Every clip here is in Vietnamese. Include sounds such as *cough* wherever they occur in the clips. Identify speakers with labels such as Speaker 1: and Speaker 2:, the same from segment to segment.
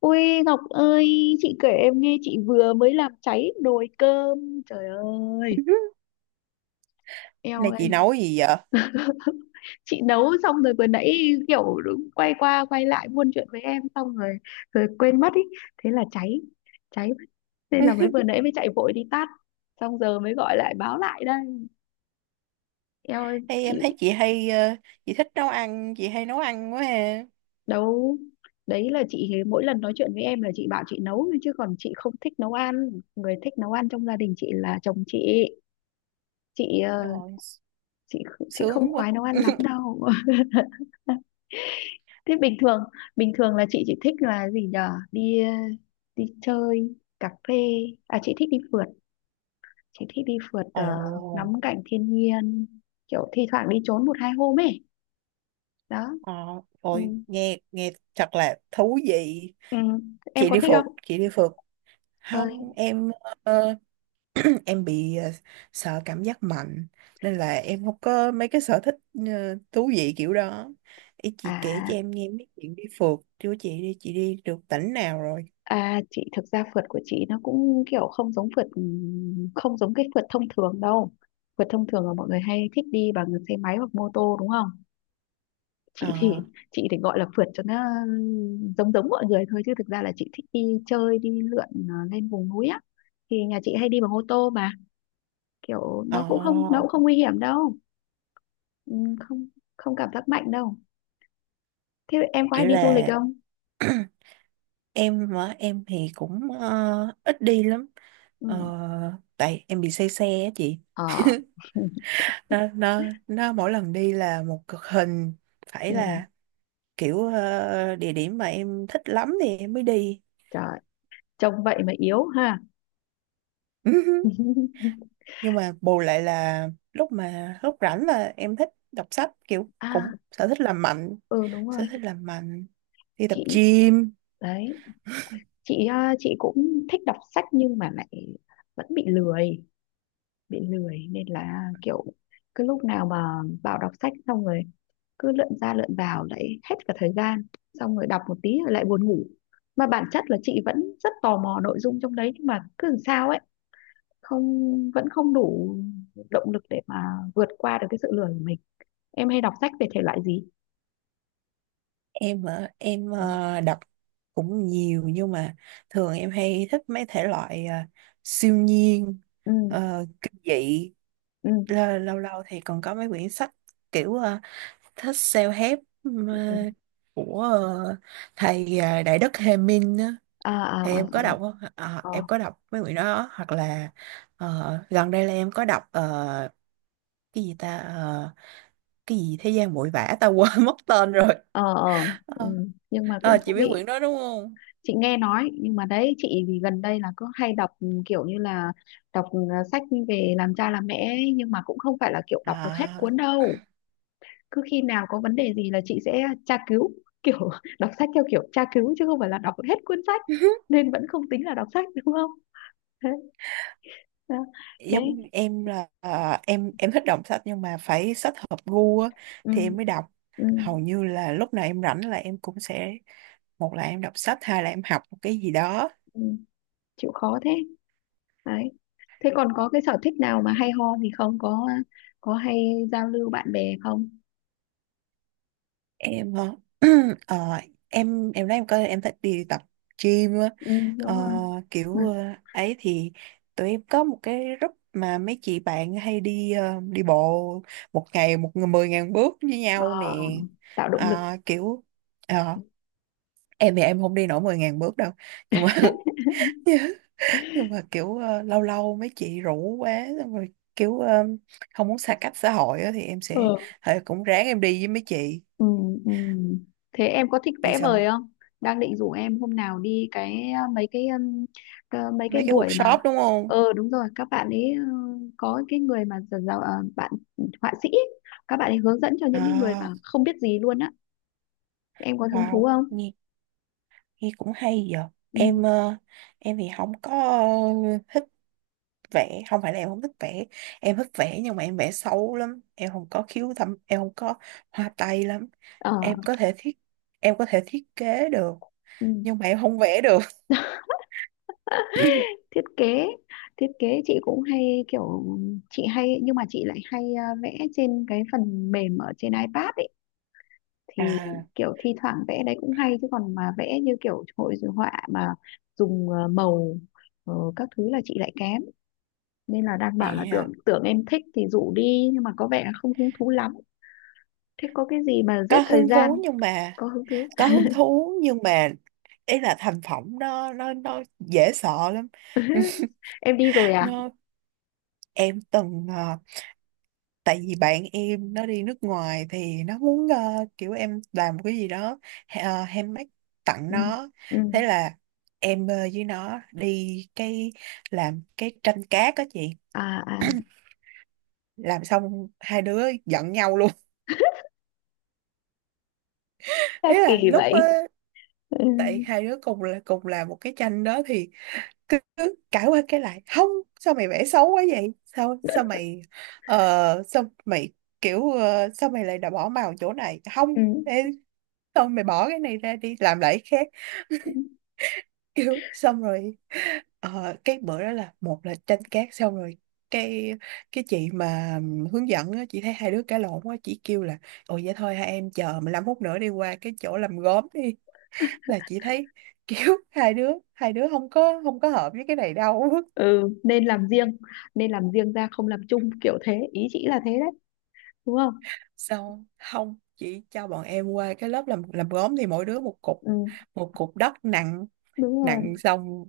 Speaker 1: Ui Ngọc ơi, chị kể em nghe chị vừa mới làm cháy nồi cơm. Trời ơi,
Speaker 2: *laughs*
Speaker 1: eo
Speaker 2: Này chị
Speaker 1: ơi.
Speaker 2: nấu gì vậy?
Speaker 1: *laughs* Chị nấu xong rồi vừa nãy kiểu đúng quay qua quay lại buôn chuyện với em xong rồi rồi quên mất ý, thế là cháy. Cháy mất. Nên là mới vừa
Speaker 2: *laughs*
Speaker 1: nãy mới chạy vội đi tắt. Xong giờ mới gọi lại báo lại đây. Eo ơi,
Speaker 2: Hay
Speaker 1: chị
Speaker 2: em thấy chị hay chị thích nấu ăn, chị hay nấu ăn quá ha.
Speaker 1: nấu. Đấy là chị mỗi lần nói chuyện với em là chị bảo chị nấu thôi chứ còn chị không thích nấu ăn. Người thích nấu ăn trong gia đình chị là chồng chị. Chị ờ,
Speaker 2: Trời,
Speaker 1: chị chị không
Speaker 2: sướng quá.
Speaker 1: khoái nấu ăn lắm
Speaker 2: *laughs*
Speaker 1: đâu. *laughs* Thế bình thường là chị chỉ thích là gì nhở, đi đi chơi, cà phê. À chị thích đi phượt, chị thích đi phượt
Speaker 2: Ồ.
Speaker 1: ờ, ngắm cảnh thiên nhiên, kiểu thi thoảng đi trốn một hai hôm ấy đó.
Speaker 2: ờ,
Speaker 1: Ừ.
Speaker 2: Rồi nghe, nghe thật là thú vị.
Speaker 1: Ừ. Em
Speaker 2: chị
Speaker 1: có
Speaker 2: đi
Speaker 1: thích
Speaker 2: phượt
Speaker 1: không?
Speaker 2: chị đi phượt
Speaker 1: Ơi.
Speaker 2: không em. ờ, *clears throat* em bị sợ cảm giác mạnh, nên là em không có mấy cái sở thích thú vị kiểu đó. Ý chị kể
Speaker 1: À
Speaker 2: cho em nghe mấy chuyện đi phượt chứ, chị đi được tỉnh nào rồi?
Speaker 1: à, chị thực ra phượt của chị nó cũng kiểu không giống phượt, ừ, không giống cái phượt thông thường đâu. Phượt thông thường là mọi người hay thích đi bằng xe máy hoặc mô tô đúng không. chị thì
Speaker 2: ờ
Speaker 1: chị thì gọi là phượt cho nó giống giống mọi người thôi chứ thực ra là chị thích đi chơi đi lượn, ờ, lên vùng núi á, thì nhà chị hay đi bằng ô tô mà, kiểu
Speaker 2: ờ
Speaker 1: nó cũng không nguy hiểm đâu. Ừ, không, không cảm giác mạnh đâu. Thế em có hay
Speaker 2: Kiểu
Speaker 1: đi du lịch
Speaker 2: là,
Speaker 1: không?
Speaker 2: *clears throat* em mà em thì cũng ít đi lắm. Ờ,
Speaker 1: Ừ.
Speaker 2: Tại em bị say xe á chị.
Speaker 1: Ờ. *laughs*
Speaker 2: Nó mỗi lần đi là một cực hình, phải
Speaker 1: Ừ.
Speaker 2: là kiểu địa điểm mà em thích lắm thì em mới đi.
Speaker 1: Trời, trông vậy mà yếu ha.
Speaker 2: *laughs*
Speaker 1: *laughs*
Speaker 2: Nhưng mà bù lại là lúc rảnh là em thích đọc sách, kiểu
Speaker 1: À,
Speaker 2: cũng sở thích làm mạnh.
Speaker 1: ừ đúng rồi.
Speaker 2: Sở thích làm mạnh, đi tập
Speaker 1: Chị.
Speaker 2: gym.
Speaker 1: Đấy. Chị, à, chị cũng thích đọc sách nhưng mà lại vẫn bị lười, bị lười nên là kiểu cứ lúc nào mà vào đọc sách xong rồi cứ lượn ra lượn vào lại hết cả thời gian, xong rồi đọc một tí rồi lại buồn ngủ, mà bản chất là chị vẫn rất tò mò nội dung trong đấy nhưng mà cứ làm sao ấy, không vẫn không đủ động lực để mà vượt qua được cái sự lười của mình. Em hay đọc sách về thể loại gì?
Speaker 2: Em hả? Em
Speaker 1: Ừ.
Speaker 2: đọc cũng nhiều, nhưng mà thường em hay thích mấy thể loại siêu nhiên,
Speaker 1: Ừ.
Speaker 2: kinh dị.
Speaker 1: Ừ.
Speaker 2: Lâu lâu thì còn có mấy quyển sách kiểu thích self-help. Ờ,
Speaker 1: Ừ.
Speaker 2: của thầy Đại Đức Hề Minh á,
Speaker 1: À, à,
Speaker 2: thì
Speaker 1: à,
Speaker 2: em
Speaker 1: à.
Speaker 2: có đọc không? Ờ,
Speaker 1: Ờ,
Speaker 2: em có đọc mấy quyển đó. Hoặc là gần đây là em có đọc, cái gì ta? Ờ, cái gì thế gian bụi vã ta, quên *laughs* mất tên rồi.
Speaker 1: ờ, ờ. Ừ.
Speaker 2: Ờ,
Speaker 1: Nhưng mà cũng
Speaker 2: chị
Speaker 1: thú
Speaker 2: biết
Speaker 1: vị.
Speaker 2: quyển đó đúng không?
Speaker 1: Chị nghe nói nhưng mà đấy, chị thì gần đây là cứ hay đọc, ừ, kiểu như là đọc sách về làm cha làm mẹ ấy, nhưng mà cũng không phải là kiểu đọc được hết
Speaker 2: À,
Speaker 1: cuốn đâu. Cứ khi nào có vấn đề gì là chị sẽ tra cứu, *laughs* kiểu đọc sách theo kiểu tra cứu chứ không phải là đọc hết cuốn sách.
Speaker 2: *laughs*
Speaker 1: Nên vẫn không tính là đọc sách đúng không. Thế à. Thế,
Speaker 2: giống em là, em thích đọc sách nhưng mà phải sách hợp gu á,
Speaker 1: ừ,
Speaker 2: thì em mới đọc.
Speaker 1: ừ,
Speaker 2: Hầu như là lúc nào em rảnh là em cũng sẽ, một là em đọc sách, hai là em học một cái gì đó.
Speaker 1: ừ, chịu khó thế. Đấy, thế còn có cái sở thích nào mà hay ho gì không? Có có hay giao lưu bạn bè không?
Speaker 2: Em *clears throat* ờ, em nói em coi, em thích đi tập gym á.
Speaker 1: Ừ, đúng
Speaker 2: Ờ,
Speaker 1: rồi.
Speaker 2: kiểu ấy thì tụi em có một cái group mà mấy chị bạn hay đi đi bộ một ngày một mười ngàn bước với nhau
Speaker 1: Ờ,
Speaker 2: nè.
Speaker 1: tạo động lực.
Speaker 2: Ờ, kiểu ờ, em thì em không đi nổi 10 ngàn bước đâu, nhưng mà *laughs* nhưng mà kiểu lâu lâu mấy chị rủ quá, xong rồi kiểu không muốn xa cách xã hội á, thì em sẽ,
Speaker 1: Ừ.
Speaker 2: thì cũng ráng em đi với mấy chị.
Speaker 1: Ừ, ừ. Thế em có thích
Speaker 2: Đi
Speaker 1: vẽ vời
Speaker 2: xong,
Speaker 1: không? Đang định rủ em hôm nào đi cái mấy cái
Speaker 2: mấy cái
Speaker 1: buổi mà,
Speaker 2: workshop đúng không?
Speaker 1: ờ đúng rồi các bạn ấy, ờ, có cái người mà bạn họa sĩ ấy, các bạn ấy hướng dẫn cho những cái người
Speaker 2: À,
Speaker 1: mà không biết gì luôn á. Em có hứng thú
Speaker 2: wow,
Speaker 1: không?
Speaker 2: nghe, nghe cũng hay giờ
Speaker 1: Ừ.
Speaker 2: em em thì không có thích vẽ, không phải là em không thích vẽ, em thích vẽ nhưng mà em vẽ xấu lắm, em không có khiếu thẩm, em không có hoa tay lắm.
Speaker 1: Ờ,
Speaker 2: em có thể thiết em có thể thiết kế được,
Speaker 1: ừ.
Speaker 2: nhưng mà em không vẽ được. *laughs*
Speaker 1: Thiết kế thiết kế chị cũng hay kiểu, chị hay nhưng mà chị lại hay vẽ trên cái phần mềm ở trên iPad ấy, thì
Speaker 2: À,
Speaker 1: kiểu thi thoảng vẽ đấy cũng hay chứ còn mà vẽ như kiểu hội họa mà dùng màu, các thứ là chị lại kém, nên là đang bảo là tưởng
Speaker 2: à,
Speaker 1: tưởng em thích thì rủ đi nhưng mà có vẻ là không hứng thú lắm. Thế có cái gì mà
Speaker 2: có
Speaker 1: giết thời
Speaker 2: hứng thú
Speaker 1: gian?
Speaker 2: nhưng mà,
Speaker 1: Có hứng thú.
Speaker 2: có hứng thú nhưng mà ý là thành phẩm nó dễ sợ lắm. *laughs*
Speaker 1: *laughs* Em đi rồi à?
Speaker 2: Nó, em từng tại vì bạn em nó đi nước ngoài thì nó muốn kiểu em làm một cái gì đó, uh, handmade, tặng
Speaker 1: Ừ.
Speaker 2: nó.
Speaker 1: Ừ.
Speaker 2: Thế là em với nó đi cái, làm cái tranh cát đó chị.
Speaker 1: À, à,
Speaker 2: *clears throat* Làm xong hai đứa giận nhau luôn. *laughs* Ý
Speaker 1: sao
Speaker 2: là
Speaker 1: kỳ
Speaker 2: lúc
Speaker 1: vậy? Ừ.
Speaker 2: tại hai đứa cùng làm một cái tranh đó thì cứ cãi qua cái lại không. Sao mày vẽ xấu quá vậy? Sao sao mày ờ, sao mày kiểu ờ, sao mày lại đã bỏ màu chỗ này không?
Speaker 1: Ừ.
Speaker 2: Ê, sao mày bỏ cái này ra đi làm lại cái khác? *laughs*
Speaker 1: Ừ.
Speaker 2: Kiểu xong rồi, cái bữa đó là, một là tranh cát xong rồi, cái cái chị mà hướng dẫn á, chị thấy hai đứa cãi lộn quá chị kêu là: ồ vậy thôi, hai em chờ 15 phút nữa, đi qua cái chỗ làm gốm đi, là chị thấy kiểu *laughs* hai đứa không có hợp với cái này đâu.
Speaker 1: Ừ, nên làm riêng, nên làm riêng ra, không làm chung, kiểu thế ý chị là thế đấy, đúng không?
Speaker 2: Sao không chị cho bọn em qua cái lớp làm gốm, thì mỗi đứa một cục,
Speaker 1: Ừ
Speaker 2: một cục đất nặng,
Speaker 1: đúng rồi.
Speaker 2: xong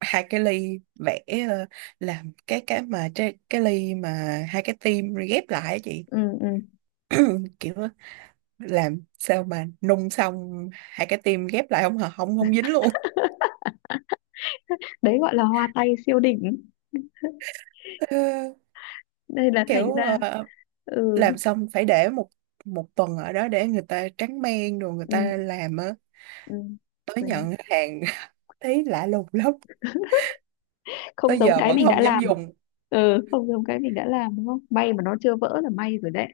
Speaker 2: hai cái ly, vẽ ờ, làm cái, cái ly mà hai cái tim ghép lại á chị.
Speaker 1: Ừ. Ừ.
Speaker 2: *clears throat* Kiểu á, làm sao mà nung xong hai cái tim ghép lại không hả, không, không dính luôn.
Speaker 1: *laughs* Đấy gọi là hoa tay siêu đỉnh.
Speaker 2: *laughs* Ờ,
Speaker 1: Đây là thành
Speaker 2: kiểu
Speaker 1: ra.
Speaker 2: ờ,
Speaker 1: Ừ.
Speaker 2: làm xong phải để một một tuần ở đó để người ta tráng men rồi người ta
Speaker 1: Ừ.
Speaker 2: làm á,
Speaker 1: Ừ.
Speaker 2: tới
Speaker 1: Quên em.
Speaker 2: nhận hàng. *laughs* Thấy lạ lùng lắm,
Speaker 1: Không
Speaker 2: tới
Speaker 1: giống
Speaker 2: giờ
Speaker 1: cái
Speaker 2: vẫn
Speaker 1: mình đã
Speaker 2: không dám
Speaker 1: làm.
Speaker 2: dùng.
Speaker 1: Ừ không giống cái mình đã làm đúng không, may mà nó chưa vỡ là may rồi đấy,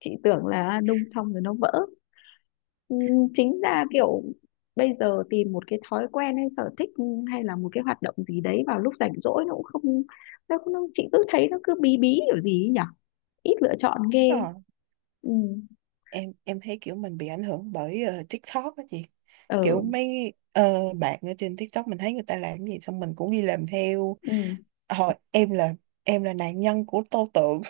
Speaker 1: chị tưởng là nung xong rồi nó vỡ. Ừ, chính ra kiểu bây giờ tìm một cái thói quen hay sở thích hay là một cái hoạt động gì đấy vào lúc rảnh rỗi nó cũng không, nó chị cứ thấy nó cứ bí bí kiểu gì ấy nhỉ, ít lựa chọn ghê.
Speaker 2: Ờ,
Speaker 1: Ừ.
Speaker 2: em thấy kiểu mình bị ảnh hưởng bởi TikTok á chị, kiểu
Speaker 1: Ừ.
Speaker 2: mấy bạn ở trên TikTok mình thấy người ta làm cái gì xong mình cũng đi làm theo.
Speaker 1: Ừ.
Speaker 2: Hồi em là Em là nạn nhân của tô tượng.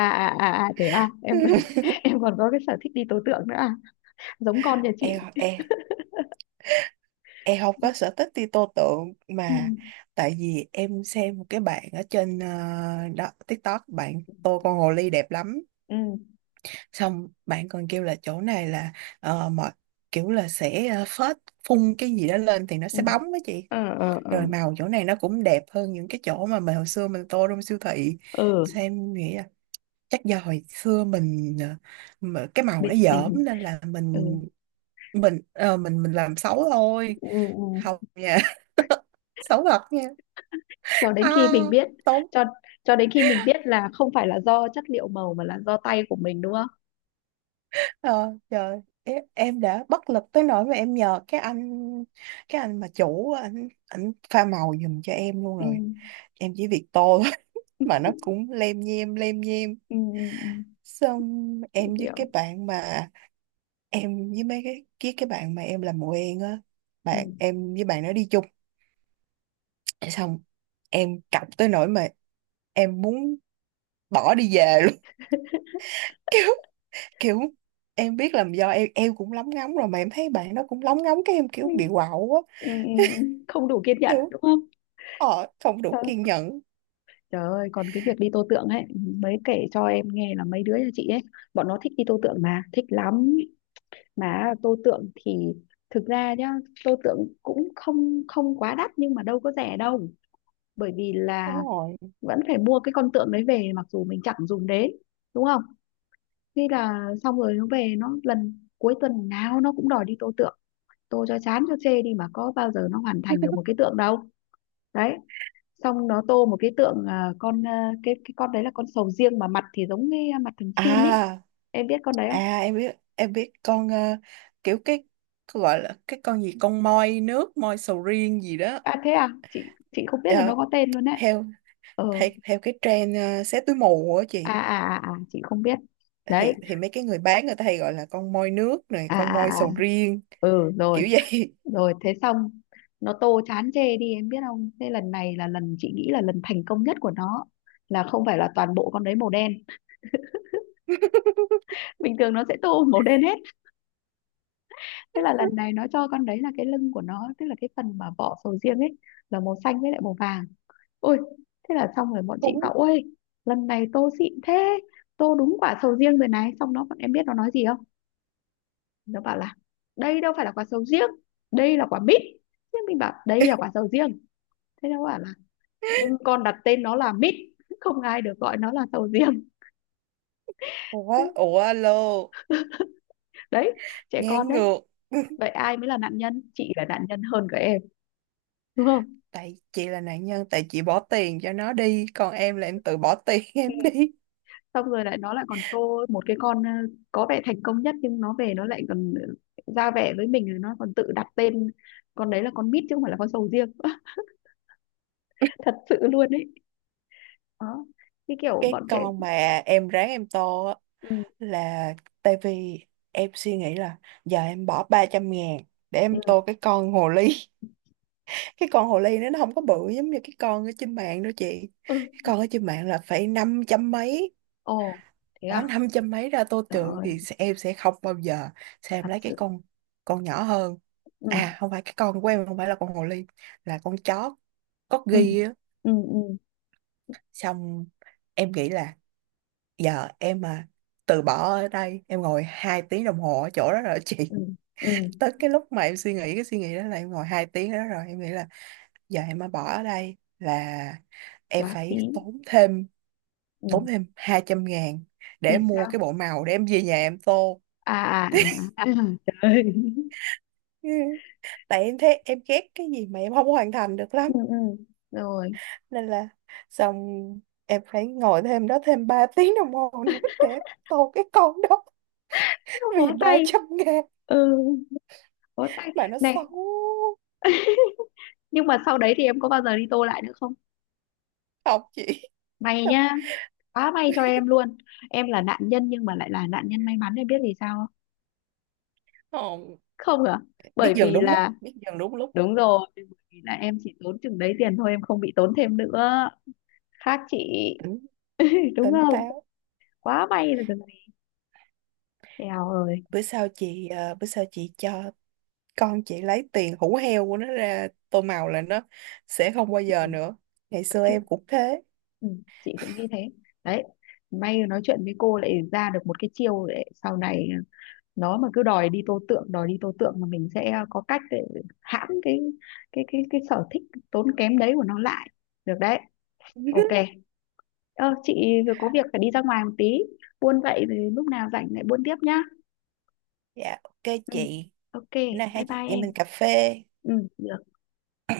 Speaker 1: À, à, à, à, thế à em. *laughs*
Speaker 2: *laughs*
Speaker 1: Em còn có cái sở thích đi tố tượng nữa à? Giống con nhà chị.
Speaker 2: Em, em không có sở thích đi tô tượng
Speaker 1: Ừ.
Speaker 2: mà, tại vì em xem một cái bạn ở trên đó TikTok, bạn tô con hồ ly đẹp lắm,
Speaker 1: Ừ.
Speaker 2: xong bạn còn kêu là chỗ này là ờ, mọi kiểu là sẽ phun cái gì đó lên thì nó
Speaker 1: Ừ.
Speaker 2: sẽ bóng đó chị,
Speaker 1: Ờ, ờ, ờ,
Speaker 2: rồi màu chỗ này nó cũng đẹp hơn những cái chỗ mà mình hồi xưa mình tô trong siêu thị.
Speaker 1: ờ.
Speaker 2: Xem, em nghĩ là chắc do hồi xưa mình mà cái màu
Speaker 1: mình
Speaker 2: nó dởm,
Speaker 1: mình
Speaker 2: nên là
Speaker 1: Ừ,
Speaker 2: mình mình làm xấu thôi.
Speaker 1: ừ, ừ.
Speaker 2: Không nha, xấu thật nha.
Speaker 1: Cho đến khi mình
Speaker 2: À,
Speaker 1: biết.
Speaker 2: tốn.
Speaker 1: Cho cho đến khi mình biết là không phải là do chất liệu màu mà là do tay của mình đúng không.
Speaker 2: Ờ, Trời, em đã bất lực tới nỗi mà em nhờ cái anh, mà chủ, anh pha màu giùm cho em luôn
Speaker 1: Ừ.
Speaker 2: rồi, em chỉ việc tô thôi. *laughs* Mà nó
Speaker 1: *laughs*
Speaker 2: cũng lem nhem lem nhem.
Speaker 1: Ừ. Ừ. Ừ.
Speaker 2: Xong
Speaker 1: Chị
Speaker 2: em với cái
Speaker 1: hiểu.
Speaker 2: bạn mà, với cái bạn mà em làm mùa en á,
Speaker 1: Ừ.
Speaker 2: bạn em với bạn nó đi chung, xong em cọc tới nỗi mà em muốn bỏ đi về luôn. *laughs* Kiểu em biết là do em cũng lóng ngóng rồi mà em thấy bạn đó cũng lóng ngóng, cái em
Speaker 1: Ừ.
Speaker 2: kiểu bị quạo quá.
Speaker 1: Ừ. Ừ. Không đủ kiên nhẫn
Speaker 2: Kiểu
Speaker 1: đúng không.
Speaker 2: không đủ
Speaker 1: Trời,
Speaker 2: kiên nhẫn,
Speaker 1: trời ơi, còn cái việc đi tô tượng ấy, mới kể cho em nghe là mấy đứa nhà chị ấy bọn nó thích đi tô tượng mà thích lắm, mà tô tượng thì thực ra nhá, tô tượng cũng không không quá đắt nhưng mà đâu có rẻ đâu, bởi vì là
Speaker 2: đúng rồi.
Speaker 1: vẫn phải mua cái con tượng đấy về mặc dù mình chẳng dùng đến, đúng không? Thế là xong rồi nó về nó lần cuối tuần nào nó cũng đòi đi tô tượng, tô cho chán cho chê đi mà có bao giờ nó hoàn thành được một cái tượng đâu. Đấy, xong nó tô một cái tượng, à, con, à, cái con đấy là con sầu riêng mà mặt thì giống cái mặt thằng xin ấy,
Speaker 2: À,
Speaker 1: em biết con đấy không?
Speaker 2: à, em biết con, kiểu cái gọi là cái con gì, con moi nước, moi sầu riêng gì đó.
Speaker 1: À thế à, chị không biết là nó
Speaker 2: Ờ,
Speaker 1: có tên luôn đấy.
Speaker 2: theo
Speaker 1: Ờ.
Speaker 2: theo theo cái trend, xé túi mù á
Speaker 1: À,
Speaker 2: chị,
Speaker 1: à, à, à, chị không biết. Đấy.
Speaker 2: thì mấy cái người bán người ta hay gọi là con moi nước này,
Speaker 1: À,
Speaker 2: con
Speaker 1: à, à,
Speaker 2: moi
Speaker 1: à.
Speaker 2: sầu riêng
Speaker 1: Ừ rồi.
Speaker 2: kiểu vậy.
Speaker 1: Rồi thế xong nó tô chán chê đi em biết không, thế lần này là lần chị nghĩ là lần thành công nhất của nó, là không phải là toàn bộ con đấy màu đen,
Speaker 2: *laughs*
Speaker 1: bình thường nó sẽ tô *laughs* màu đen hết. Thế là lần này nó cho con đấy là cái lưng của nó tức là cái phần mà vỏ sầu riêng ấy là màu xanh với lại màu vàng. Ôi, thế là xong rồi bọn chị
Speaker 2: Cũng.
Speaker 1: bảo ôi lần này tô xịn thế, tô đúng quả sầu riêng rồi này, xong nó, bọn em biết nó nói gì không, nó bảo là đây đâu phải là quả sầu riêng, đây là quả mít. Thế mình bảo đây là quả sầu riêng, thế nó bảo là nhưng con đặt tên nó là mít, không ai được gọi nó là sầu riêng.
Speaker 2: Ủa,
Speaker 1: *laughs*
Speaker 2: ủa, alo.
Speaker 1: Đấy, trẻ
Speaker 2: Ngang
Speaker 1: con đấy.
Speaker 2: ngược.
Speaker 1: Vậy
Speaker 2: *laughs*
Speaker 1: ai mới là nạn nhân, chị là nạn nhân hơn cả em, đúng không?
Speaker 2: Tại chị là nạn nhân, tại chị bỏ tiền cho nó đi, còn em là em tự bỏ tiền *laughs*
Speaker 1: Ừ.
Speaker 2: em đi.
Speaker 1: Xong rồi lại nó lại còn tô một cái con, có vẻ thành công nhất nhưng nó về nó lại còn ra vẻ với mình rồi nó còn tự đặt tên con đấy là con mít chứ không phải là con sầu riêng. *laughs* Thật sự luôn đấy. Đó, cái kiểu
Speaker 2: Cái
Speaker 1: bọn trẻ.
Speaker 2: con mà em ráng em tô á,
Speaker 1: Ừ,
Speaker 2: là tại vì em suy nghĩ là giờ em bỏ 300 ngàn để
Speaker 1: ừ,
Speaker 2: em tô cái con hồ ly. *laughs* Cái con hồ ly nó không có bự giống như cái con ở trên mạng đâu chị,
Speaker 1: ừ.
Speaker 2: cái con ở trên mạng là phải 500 mấy.
Speaker 1: Ồ, thế
Speaker 2: Bỏ
Speaker 1: à?
Speaker 2: năm trăm mấy ra tô
Speaker 1: Trời
Speaker 2: tượng
Speaker 1: ơi,
Speaker 2: thì em sẽ không bao giờ, sao em
Speaker 1: thật
Speaker 2: lấy cái
Speaker 1: sự.
Speaker 2: con nhỏ hơn.
Speaker 1: Ừ,
Speaker 2: À không phải, cái con của em không phải là con hồ ly, là con chó
Speaker 1: ừ,
Speaker 2: corgi á.
Speaker 1: ừ, ừ,
Speaker 2: Xong em nghĩ là giờ em mà từ bỏ ở đây em ngồi hai tiếng đồng hồ ở chỗ đó rồi *laughs* chị,
Speaker 1: ừ, ừ,
Speaker 2: tới cái lúc mà em suy nghĩ cái suy nghĩ đó là em ngồi hai tiếng ở đó rồi, em nghĩ là giờ em mà bỏ ở đây là em
Speaker 1: quá
Speaker 2: phải
Speaker 1: phí.
Speaker 2: tốn thêm,
Speaker 1: Ừ,
Speaker 2: hai trăm ngàn để
Speaker 1: vì
Speaker 2: mua
Speaker 1: sao?
Speaker 2: cái bộ màu để em về nhà em tô,
Speaker 1: À, à, à, à, *laughs* trời ơi.
Speaker 2: tại em thấy em ghét cái gì mà em không hoàn thành được
Speaker 1: Ừ,
Speaker 2: lắm.
Speaker 1: ừ, rồi.
Speaker 2: Nên là xong em phải ngồi thêm đó thêm 3 *laughs* tiếng đồng hồ nữa để em tô cái con đó,
Speaker 1: Thế mà bó
Speaker 2: vì ba
Speaker 1: tay.
Speaker 2: trăm ngàn
Speaker 1: Ừ, bó tay.
Speaker 2: mà nó
Speaker 1: Này,
Speaker 2: xấu.
Speaker 1: nhưng mà sau đấy thì em có bao giờ đi tô lại nữa không?
Speaker 2: Học chị.
Speaker 1: May
Speaker 2: Xong,
Speaker 1: nhá, quá may cho em luôn. Em là nạn nhân nhưng mà lại là nạn nhân may mắn, em biết vì sao không?
Speaker 2: không.
Speaker 1: Không à?
Speaker 2: Biết
Speaker 1: Bởi
Speaker 2: dừng
Speaker 1: vì
Speaker 2: đúng lúc,
Speaker 1: là,
Speaker 2: biết dừng đúng lúc.
Speaker 1: đúng rồi, bởi vì là em chỉ tốn chừng đấy tiền thôi, em không bị tốn thêm nữa. Khác chị.
Speaker 2: Tỉnh
Speaker 1: Đúng
Speaker 2: Tỉnh
Speaker 1: không?
Speaker 2: táo.
Speaker 1: Quá may là được gì. Eo ơi.
Speaker 2: Bữa sau chị cho con chị lấy tiền hủ heo của nó ra tô màu là nó sẽ không bao
Speaker 1: Ừ,
Speaker 2: giờ nữa. Ngày xưa
Speaker 1: chị.
Speaker 2: em cũng thế.
Speaker 1: Ừ, chị cũng nghĩ thế. Đấy, may nói chuyện với cô lại ra được một cái chiêu để sau này, ờ, nó mà cứ đòi đi tô tượng đòi đi tô tượng mà mình sẽ có cách để hãm cái, cái sở thích tốn kém đấy của nó lại, được đấy. OK,
Speaker 2: *laughs*
Speaker 1: ờ, chị vừa có việc phải đi ra ngoài một tí, buôn vậy thì lúc nào rảnh lại buôn tiếp nhá.
Speaker 2: Dạ ok
Speaker 1: Ừ.
Speaker 2: chị.
Speaker 1: OK,
Speaker 2: Bữa nay
Speaker 1: bye
Speaker 2: hai chị
Speaker 1: bye
Speaker 2: em
Speaker 1: em.
Speaker 2: mình cà phê.
Speaker 1: Ừ được.